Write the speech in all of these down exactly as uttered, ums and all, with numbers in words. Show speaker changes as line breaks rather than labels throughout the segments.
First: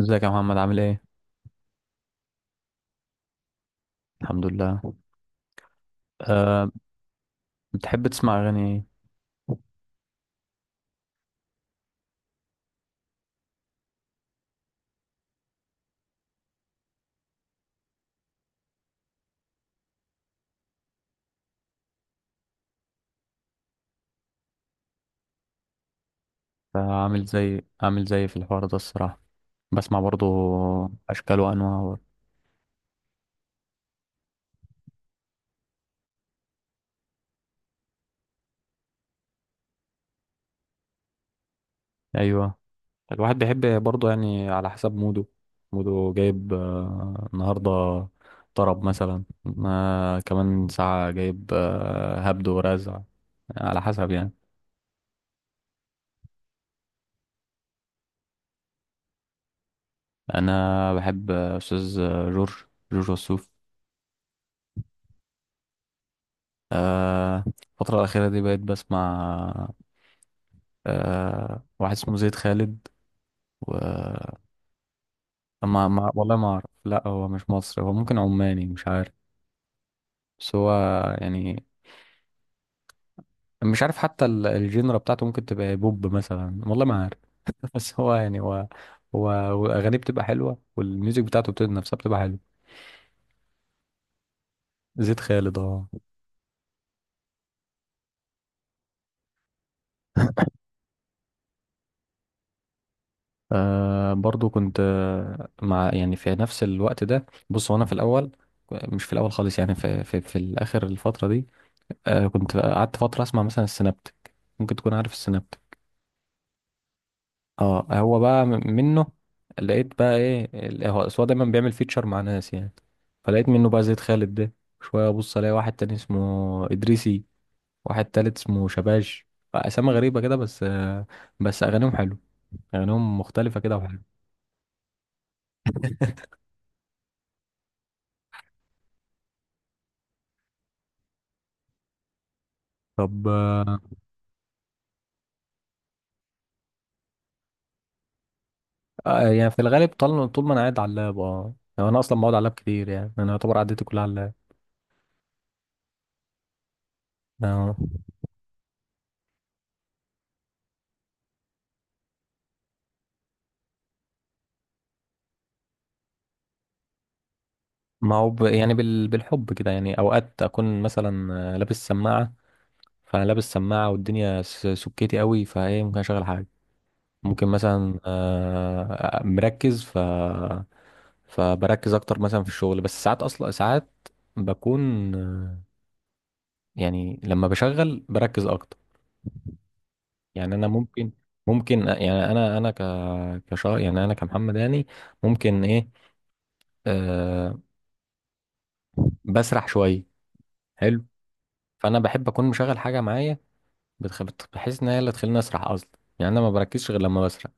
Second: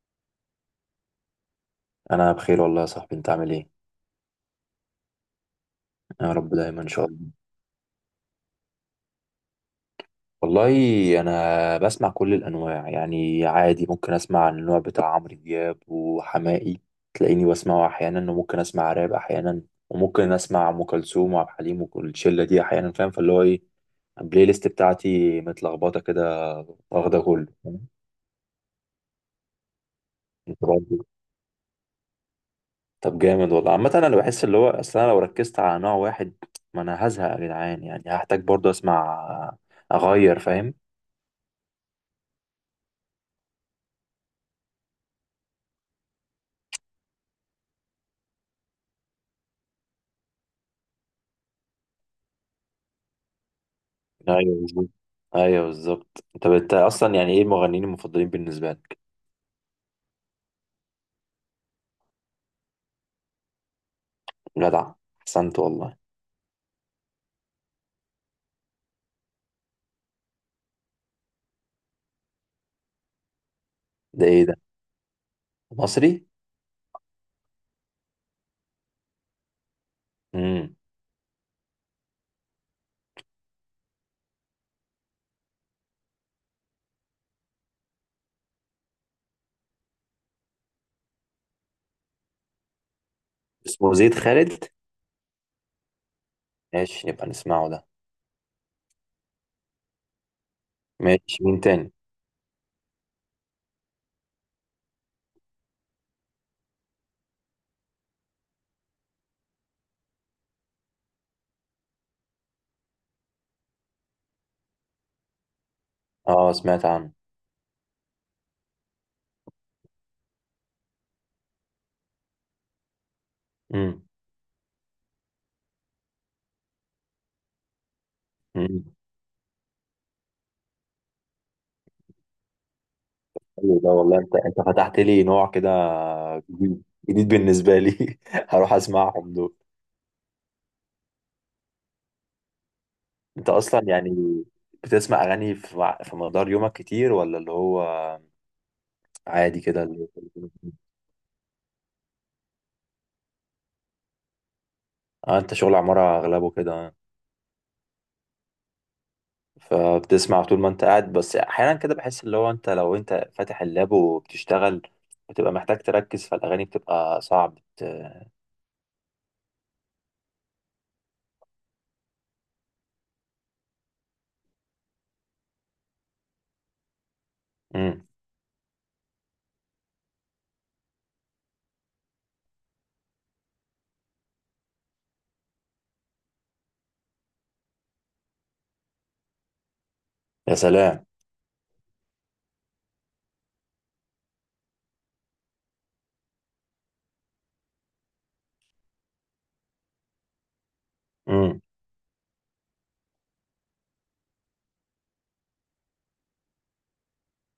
ازيك يا محمد، عامل ايه؟
انا بخير والله يا صاحبي، انت عامل ايه؟
الحمد لله.
يا رب
أه.
دايما ان شاء الله.
بتحب تسمع اغاني ايه؟
والله انا بسمع كل الانواع يعني، عادي ممكن اسمع النوع بتاع عمرو دياب وحماقي، تلاقيني بسمعه احيانا، وممكن اسمع راب احيانا، وممكن اسمع ام كلثوم وعبد الحليم وكل الشله دي احيانا. فاهم؟ فاللي هو ايه، البلاي ليست بتاعتي متلخبطه كده،
آه،
واخده
عامل
كله.
زي
فاهم؟
عامل زي في الحوار ده الصراحة. بسمع برضو
انت برضه.
اشكال وانواع.
طب جامد والله. عامه انا بحس اللي هو، اصل انا لو ركزت على نوع واحد، ما انا هزهق يا جدعان، يعني هحتاج برضه اسمع، اغير. فاهم؟
ايوه، الواحد بيحب برضه يعني على حسب موده، موده جايب آه، النهاردة طرب مثلا، آه، كمان ساعة جايب آه، هبد ورزع، على حسب يعني.
ايوه بالظبط. ايوه بالظبط. طب انت اصلا يعني ايه المغنيين المفضلين بالنسبه لك؟
أنا بحب أستاذ آه، جورج جورج وسوف.
جدع، احسنت والله.
آه، الفترة الأخيرة دي بقيت بسمع آه، واحد اسمه زيد خالد و...
ده ايه ده؟
ما... ما...
مصري؟
والله ما أعرف، لا هو مش مصري، هو ممكن عماني، مش عارف. بس هو
امم
يعني مش عارف حتى ال- الجينرا بتاعته ممكن تبقى بوب مثلا، والله ما عارف. بس هو يعني هو هو واغانيه بتبقى حلوه والميوزك بتاعته بتبقى نفسها بتبقى حلوه.
اسمه زيد خالد.
زيد خالد، اه.
ماشي نبقى نسمعه ده. ماشي، مين تاني؟
آه، برضو كنت آه، مع يعني في نفس الوقت ده، بص، وانا في الاول، مش في الاول خالص يعني، في في, في الاخر الفتره دي. آه، كنت قعدت فتره اسمع مثلا السنابتك. ممكن تكون عارف السنابتك.
اه سمعت عنه.
اه، هو بقى م- منه، لقيت بقى ايه، ال- هو أصل هو دايما بيعمل فيتشر مع ناس يعني، فلقيت منه بقى زيد
امم
خالد ده. شوية ابص الاقي واحد تاني اسمه ادريسي، واحد تالت اسمه
امم
شباش. اسامي غريبة كده، بس آه، بس اغانيهم حلو، اغانيهم مختلفة كده
حلو ده
وحلو.
والله. انت انت فتحت لي نوع كده جديد، جديد بالنسبه لي. هروح اسمعهم دول.
طب
انت
آه،
اصلا يعني بتسمع اغاني في مع- في مقدار يومك كتير، ولا اللي هو
آه، يعني في
عادي كده
الغالب
اللي...
طول طول ما انا قاعد على اللاب، اه يعني انا اصلا بقعد على اللاب كتير، يعني انا يعتبر قعدتي كلها على اللاب.
اه؟ انت شغل عمارة اغلبه كده،
آه.
فبتسمع طول ما انت قاعد، بس احيانا كده بحس اللي هو، انت لو انت فاتح اللاب وبتشتغل، بتبقى محتاج تركز، فالاغاني بتبقى صعب.
ما هو ب... يعني بال... بالحب كده، يعني اوقات اكون مثلا آه، لابس سماعة، فانا لابس سماعه والدنيا س- سكتي قوي، فايه ممكن اشغل حاجه، ممكن مثلا
امم
آه، مركز ف فبركز اكتر مثلا في الشغل. بس ساعات، اصلا ساعات بكون آه، يعني لما بشغل بركز اكتر، يعني
يا
انا
سلام.
ممكن ممكن آه، يعني انا انا ك كشا يعني، انا كمحمد يعني، ممكن ايه، أه بسرح شويه، حلو.
امم
فانا بحب اكون مشغل حاجه معايا، بتخ- بت- بحيث ان هي اللي تخليني اسرح اصلا، يعني انا ما بركزش غير لما بسرح،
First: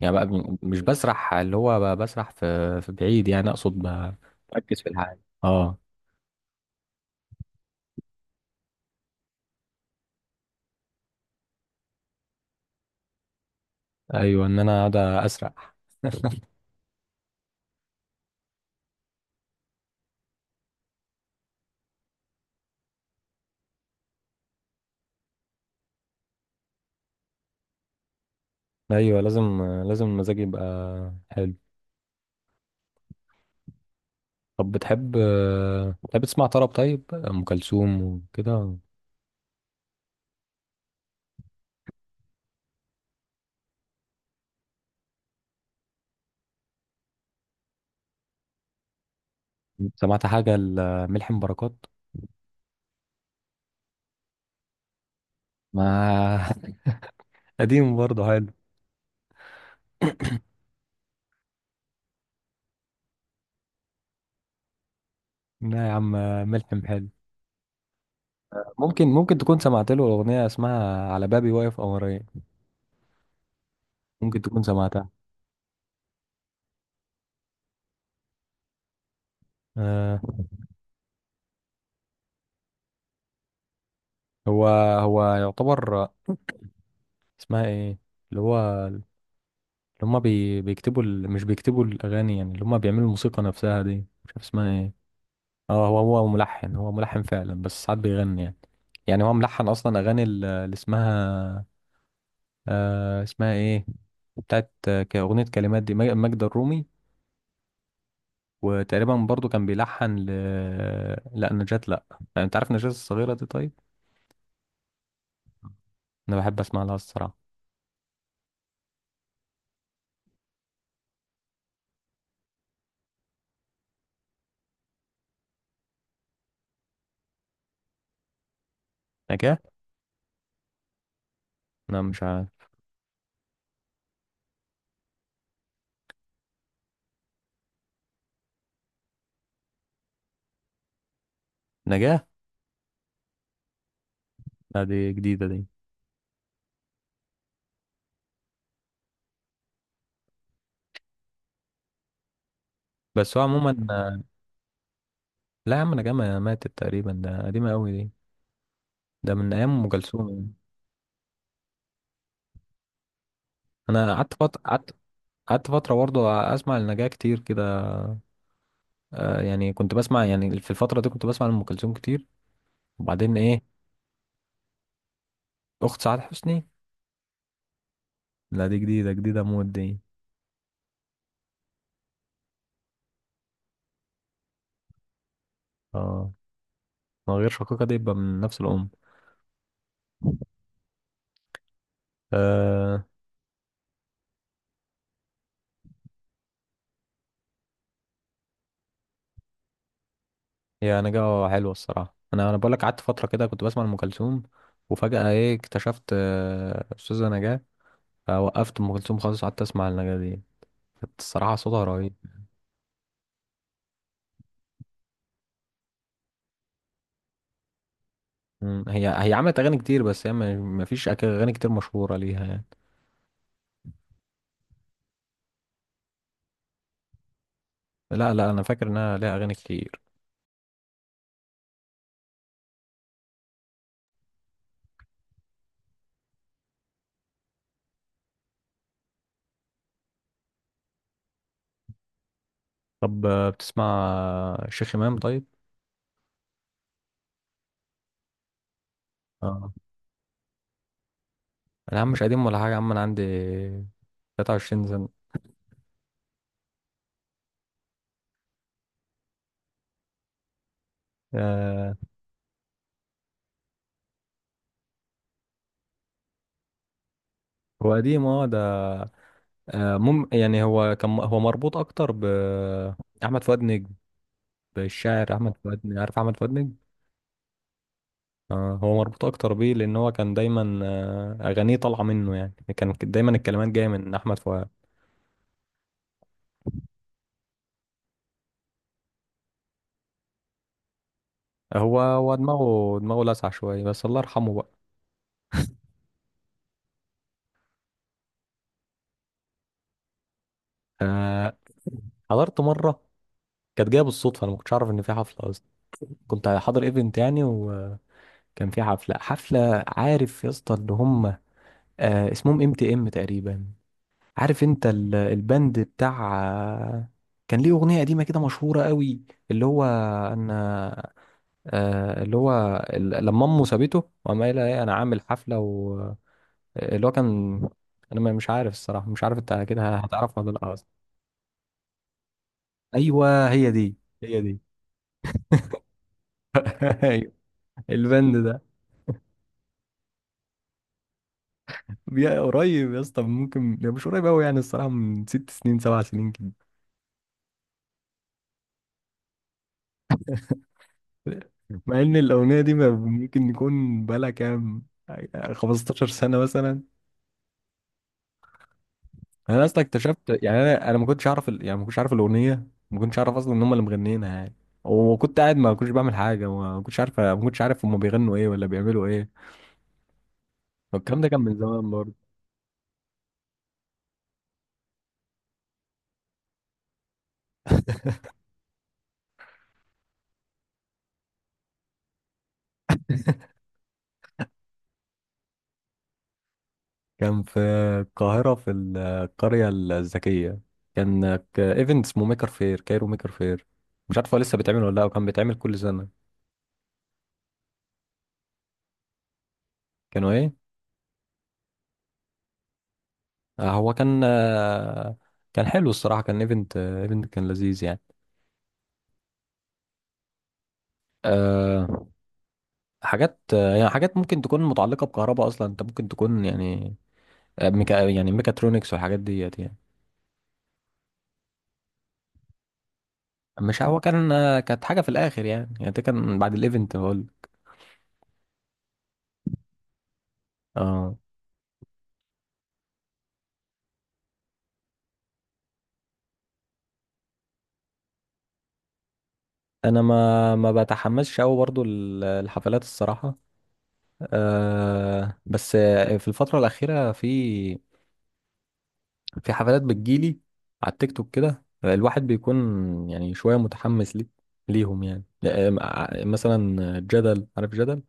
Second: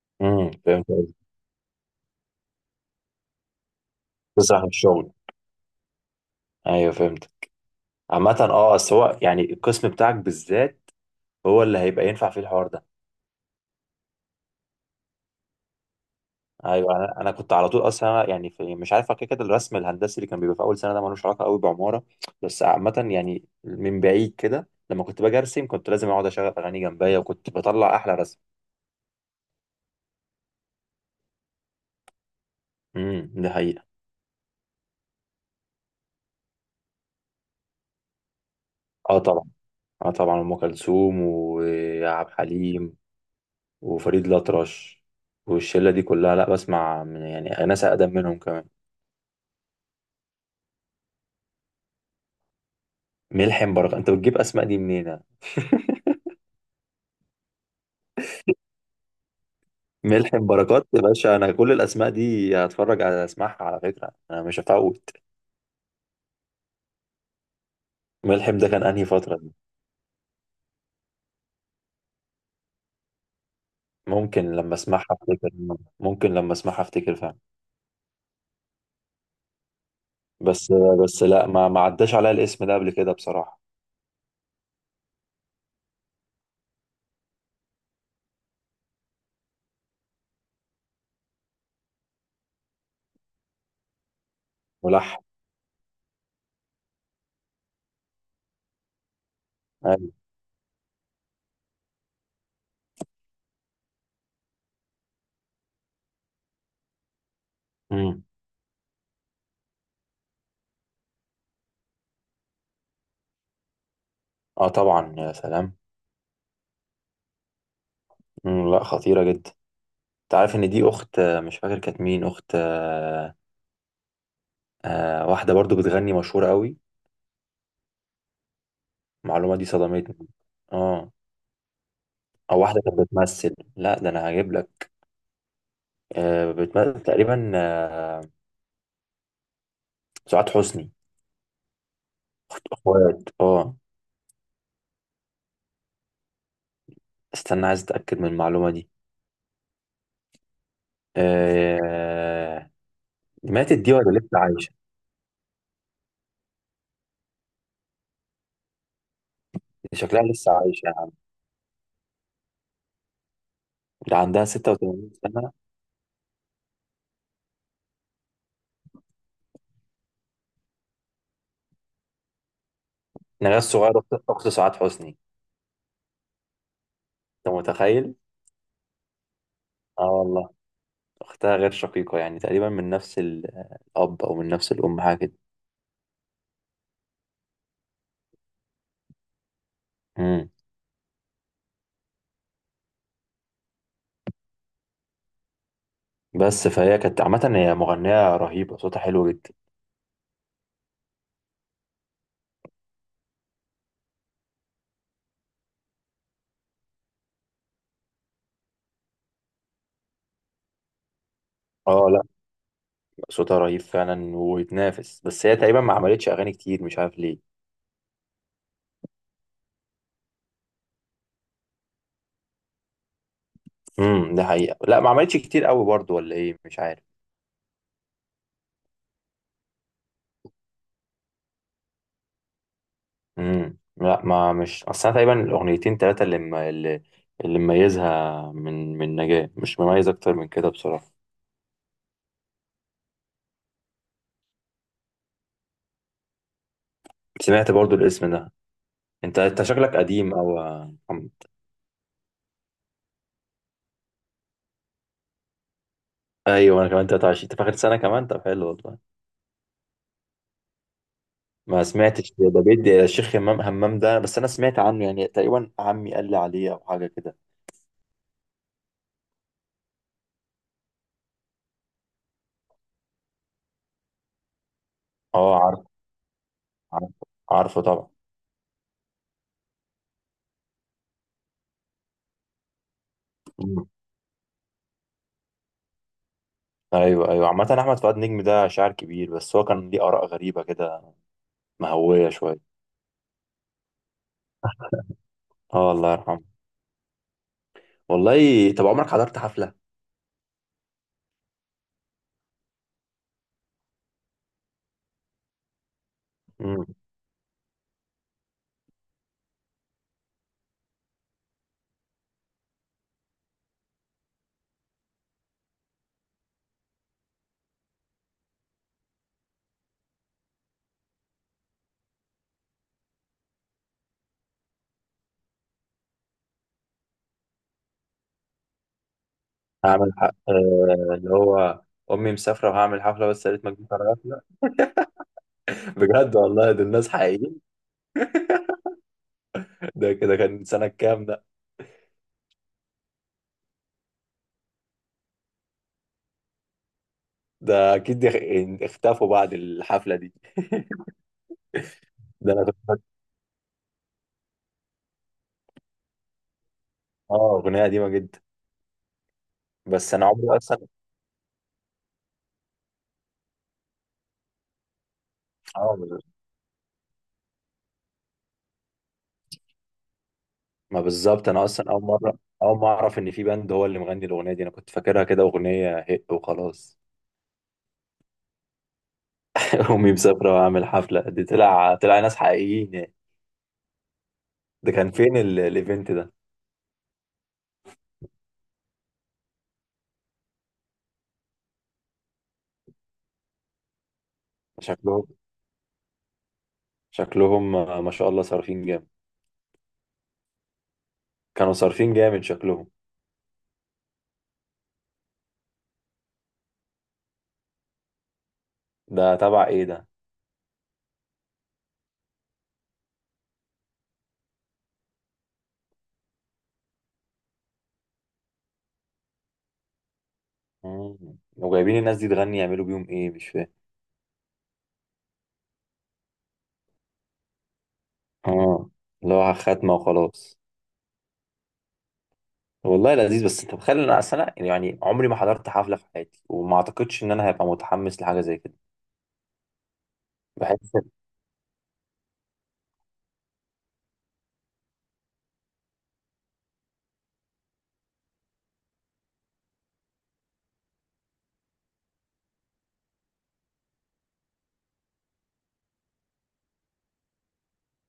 يعني بقى
امم
م- مش
فهمت قصدك.
بسرح اللي هو ب- بسرح في في بعيد، يعني اقصد ب-
تسرح من
بركز في
الشغل.
الحاجه، اه.
ايوه فهمت. عامة اه، بس هو يعني القسم بتاعك بالذات هو اللي هيبقى ينفع فيه الحوار ده.
ايوه ان انا قاعد اسرح.
ايوه. انا انا كنت على طول اصلا يعني، في مش عارف، كده كده الرسم الهندسي اللي كان بيبقى في اول سنه ده، ملوش علاقه قوي بعماره، بس عامه يعني من بعيد كده، لما كنت باجي ارسم كنت لازم اقعد اشغل اغاني جنبيا، وكنت بطلع احلى رسم.
ايوه لازم، لازم المزاج يبقى حلو.
امم دي حقيقة.
طب بتحب، بتحب تسمع طرب طيب، ام كلثوم وكده؟
اه طبعا. اه طبعا، ام كلثوم وعبد الحليم وفريد الأطرش والشلة دي كلها، لا بسمع من يعني ناس أقدم منهم كمان.
سمعت حاجه لملحم بركات.
ملحم بركات؟ أنت بتجيب أسماء دي منين؟
ما. قديم برضه حلو.
ملحم بركات يا باشا، أنا كل الأسماء دي هتفرج، على أسمعها على فكرة، أنا مش هفوت.
لا يا عم، ملحم حلو.
ملحم ده كان أنهي
ممكن،
فترة
ممكن
دي؟
تكون سمعت له اغنيه اسمها على بابي واقف قمرين. ممكن
ممكن
تكون
لما أسمعها
سمعتها.
أفتكر. ممكن لما أسمعها أفتكر فعلا.
آه
بس، بس لا ما ما عداش عليا الاسم ده قبل كده بصراحة.
هو هو يعتبر، اسمها ايه، اللي هو اللي هما بي... بيكتبوا ال... مش بيكتبوا الاغاني يعني، اللي هما بيعملوا الموسيقى نفسها دي، مش عارف اسمها ايه.
ملحم.
اه، هو هو ملحن هو ملحن فعلا، بس ساعات بيغني يعني، يعني هو ملحن اصلا
أيوة.
اغاني ال- اللي اسمها آه اسمها ايه، بتاعت آه، ك- اغنيه كلمات دي مج- ماجدة الرومي.
امم
وتقريبا برضو كان بيلحن ل لا نجاة، لا يعني، انت عارف نجاة الصغيره دي طيب.
اه طبعا، يا سلام.
انا بحب اسمع لها الصراحه.
مم، لا خطيرة جدا. انت عارف ان دي اخت آه، مش فاكر كانت مين، اخت آه، آه، واحدة برضو بتغني مشهورة قوي. المعلومة
نجاة.
دي صدمتني. اه.
انا مش
او
عارف.
واحدة كانت بتمثل، لا ده انا هجيب لك. آه، بتمثل تقريبا، آه، سعاد حسني.
نجاة،
اخوات، اه.
لا دي جديده دي.
استنى عايز اتأكد من المعلومة دي. آه،
بس هو
ماتت دي ولا
عموما،
لسه عايشة؟
لا يا عم نجمة ماتت تقريبا، ده قديمة أوي دي، ده من أيام أم
دي شكلها
كلثوم يعني.
لسه عايشة يا عم.
أنا
ده
قعدت
عندها
فترة، قعدت
ستة وثمانين سنة.
قعدت فترة برضه أسمع النجاة كتير كده. آه يعني كنت بسمع، يعني في الفترة دي كنت بسمع أم كلثوم كتير وبعدين إيه
نغاس صغيرة، اخت، أخت سعاد حسني.
أخت سعاد حسني؟
انت متخيل؟
لا دي جديدة جديدة موت دي.
اه والله. أختها غير شقيقة يعني تقريبا، من نفس ال- الأب، أو من نفس الأم، حاجة كده.
اه، من غير شقيقة دي يبقى من نفس الأم.
مم.
آه
بس فهي كانت عامة هي مغنية رهيبة، صوتها حلو جدا.
يا نجاة حلوة الصراحة، أنا أنا بقول لك قعدت فترة كده كنت بسمع أم كلثوم وفجأة إيه، اكتشفت آه، أستاذة نجاة، فوقفت أم كلثوم خالص، قعدت أسمع النجاة دي. كانت الصراحة صوتها
اه،
رهيب.
لا صوتها رهيب فعلا ويتنافس، بس هي تقريبا ما عملتش أغاني كتير، مش عارف ليه.
مم. هي هي عملت اغاني كتير، بس هي ما ما فيش أك- اغاني كتير مشهوره ليها يعني.
امم ده حقيقة، لا ما عملتش كتير قوي برضو، ولا ايه؟ مش عارف.
لا لا انا فاكر انها ليها اغاني كتير.
امم لا ما مش، أصل أنا تقريبا الأغنيتين تلاتة اللي م... اللي اللي مميزها، من من نجاة مش مميز أكتر من كده بصراحة.
طب آه، بتسمع آه، شيخ امام طيب؟
سمعت برضو الاسم ده. انت انت
اه،
شكلك قديم او.
انا يا عم مش قديم ولا حاجه يا عم، انا عندي تلاتة وعشرين سنه.
ايوه انا كمان تلاتة وعشرين، انت في اخر سنه كمان، طب حلو والله. ما
آه
سمعتش ده بيدي، الشيخ همام، همام ده بس انا سمعت عنه يعني تقريبا، عمي قال لي عليه او حاجه كده.
هو قديم اه ده. آه مم يعني هو كان، هو مربوط اكتر ب احمد فؤاد نجم، بالشاعر احمد
اه عارف،
فؤاد نجم، عارف احمد فؤاد نجم.
عارف، عارفه طبعا.
آه هو مربوط اكتر بيه لان هو كان دايما آه اغانيه طالعه منه، يعني كان دايما الكلمات
مم.
جايه من احمد فؤاد.
ايوه ايوه، عامه احمد فؤاد نجم ده شاعر كبير، بس هو كان ليه اراء غريبه كده،
هو
مهويه
هو
شويه.
دماغه دماغه لسع شويه، بس الله يرحمه بقى.
اه الله يرحمه. والله طب عمرك حضرت حفله؟
آه، حضرت مره، كانت جايه بالصدفه، انا ما كنتش اعرف ان في حفله اصلا، كنت حاضر
امم
ايفنت يعني، وكان في حفله، حفله عارف يا اسطى، اللي هم آه اسمهم ام تي ام تقريبا. عارف انت ال- البند بتاع آه، كان ليه اغنيه قديمه كده مشهوره قوي. اللي هو انا، آه اللي هو ال- لما امه سابته وقام قايلها ايه انا عامل حفله، اللي هو كان، انا ما- مش عارف الصراحه، مش عارف انت كده
هعمل ح... آه...
هتعرفها ولا لا اصلا.
اللي هو امي مسافره وهعمل حفله بس
ايوه
يا ريت
هي
ما تجيش
دي،
على
هي
حفله.
دي.
بجد والله دول ناس
ايوه
حقيقيين.
البند ده.
ده كده كان سنه كام ده؟
بي- قريب يا اسطى، ممكن، لا، مش قريب قوي يعني الصراحه، من ست سنين سبع سنين كده.
ده اكيد اخ- اختفوا بعد الحفله دي.
مع ان
ده
الاغنيه
انا
دي
كنت
ما-
فاكر-
ممكن يكون بقالها كام، خمس عشرة سنه مثلا.
اه اغنيه قديمه جدا.
انا اصلا
بس
اكتشفت
انا عمري
يعني،
اصلا،
انا انا ما كنتش اعرف ال- يعني ما كنتش اعرف الاغنيه، ما كنتش اعرف اصلا ان هم اللي مغنيينها يعني، وكنت قاعد ما كنتش
اه
بعمل
بال-
حاجه، ما كنتش عارف ما كنتش عارف هم بيغنوا ايه ولا بيعملوا ايه،
ما
والكلام ده كان
بالظبط.
من
انا
زمان
اصلا اول
برضه.
مره، اول ما اعرف ان في باند هو اللي مغني الاغنيه دي، انا كنت فاكرها كده اغنيه هق وخلاص. امي مسافره واعمل حفله دي، طلع طلع ناس حقيقيين يعني. ده كان فين ال- الايفنت ده؟
كان في القاهرة في القرية الذكية، كان ك- ايفنت اسمه ميكر فير كايرو، ميكر فير. مش عارف هو لسه بيتعمل ولا لا، وكان
شكلهم
بيتعمل كل سنة.
شكلهم ما شاء الله صارفين جامد.
كانوا ايه.
كانوا صارفين جامد شكلهم.
آه، هو كان آه، كان حلو الصراحة، كان ايفنت، آه، ايفنت كان لذيذ يعني.
ده تبع ايه ده؟
أه حاجات آه، يعني حاجات ممكن تكون متعلقة بكهرباء أصلا، أنت ممكن تكون يعني آه، ميكا يعني ميكاترونكس والحاجات ديت يعني.
مم. وجايبين الناس دي تغني، يعملوا بيهم ايه؟ مش فاهم.
مش هو كان آه، كانت حاجة في الآخر يعني، يعني ده كان بعد الايفنت هقول.
اه، اللي هو خاتمه وخلاص.
اه
والله لذيذ، بس انت متخيل ان انا، اصل انا يعني عمري ما حضرت حفله في حياتي، وما اعتقدش ان انا هبقى متحمس لحاجه زي كده.
انا ما ما
بحس.
بتحمسش قوي برضو ال- الحفلات الصراحه. أه بس في الفتره الاخيره، في في حفلات بتجيلي على التيك توك كده، الواحد بيكون يعني شويه متحمس لي ليهم يعني، آه، م- آه، مثلا جدل، عارف جدل،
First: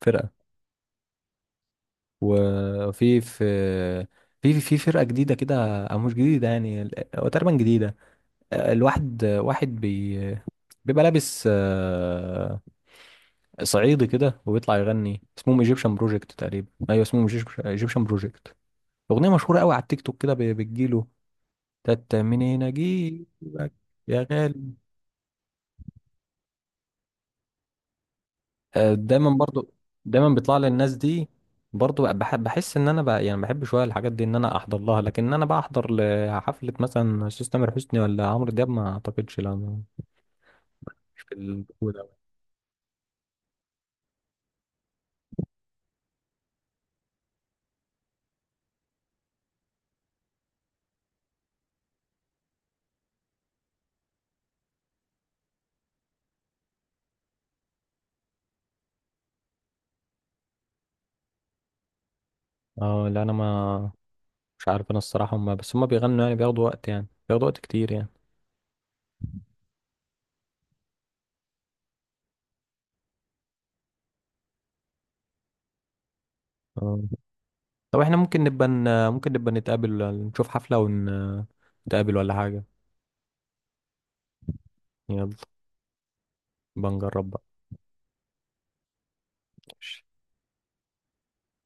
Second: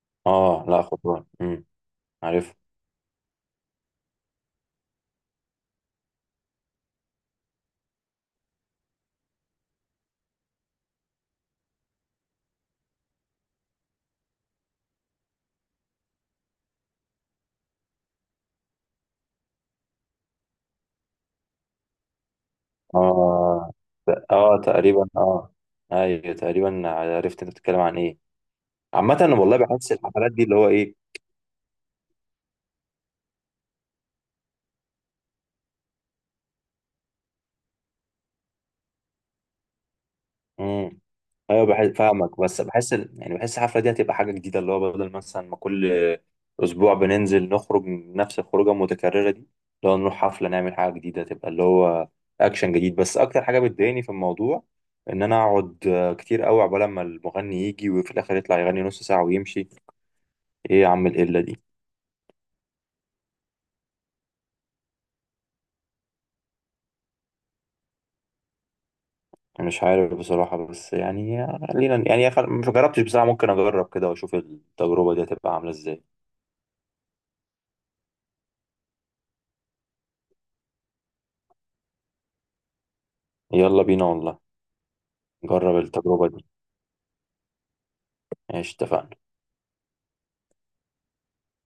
فرقه.
اه، لا خطوه، امم عارف.
وفي في في في فرقه جديده كده، او مش جديده يعني، هو تقريبا جديده. الواحد واحد بي بيبقى لابس آه، صعيدي كده وبيطلع يغني، اسمهم ايجيبشن بروجكت تقريبا. ايوه اسمهم ايجيبشن بروجكت. اغنيه مشهوره قوي على التيك توك كده بي- بتجيله، تت منين
اه،
اجيبك يا غالي.
اه تقريبا، اه ايوه تقريبا عرفت انت بتتكلم عن ايه.
آه،
عامه
دايما
انا والله
برضو
بحس
دايما
الحفلات دي اللي
بيطلع لي
هو
الناس
ايه.
دي، برضو بح- بحس ان انا بقى يعني بحب شويه الحاجات دي ان انا احضر لها، لكن ان انا بقى احضر لحفله مثلا استاذ تامر حسني ولا عمرو دياب، ما اعتقدش، لا، ما-
مم.
مش في
ايوه بحس
الجو ده.
فاهمك، بس بحس ال- يعني بحس الحفله دي هتبقى حاجه جديده، اللي هو بدل مثلا ما كل اسبوع بننزل نخرج من نفس الخروجه المتكرره دي، لو نروح حفله نعمل حاجه جديده، تبقى اللي هو اكشن جديد. بس اكتر حاجه بتضايقني في الموضوع ان انا اقعد آه، كتير قوي عقبال ما المغني يجي، وفي الاخر يطلع يغني نص ساعه ويمشي. ايه يا عم القله دي؟
اه، لا انا ما مش عارف، انا الصراحه هم بس هم بيغنوا يعني، بياخدوا وقت يعني، بياخدوا وقت كتير يعني.
أنا مش عارف بصراحه، بس يعني خلينا يعني، خل- مش جربتش بصراحه، ممكن اجرب كده واشوف التجربه دي هتبقى عامله ازاي.
آه. طب احنا ممكن نبقى ن- ممكن نبقى نتقابل نشوف حفله ونتقابل ولا حاجه.
يلا بينا والله.
يلا
نجرب التجربه دي.
بنجرب
ماشي، اتفقنا.
بقى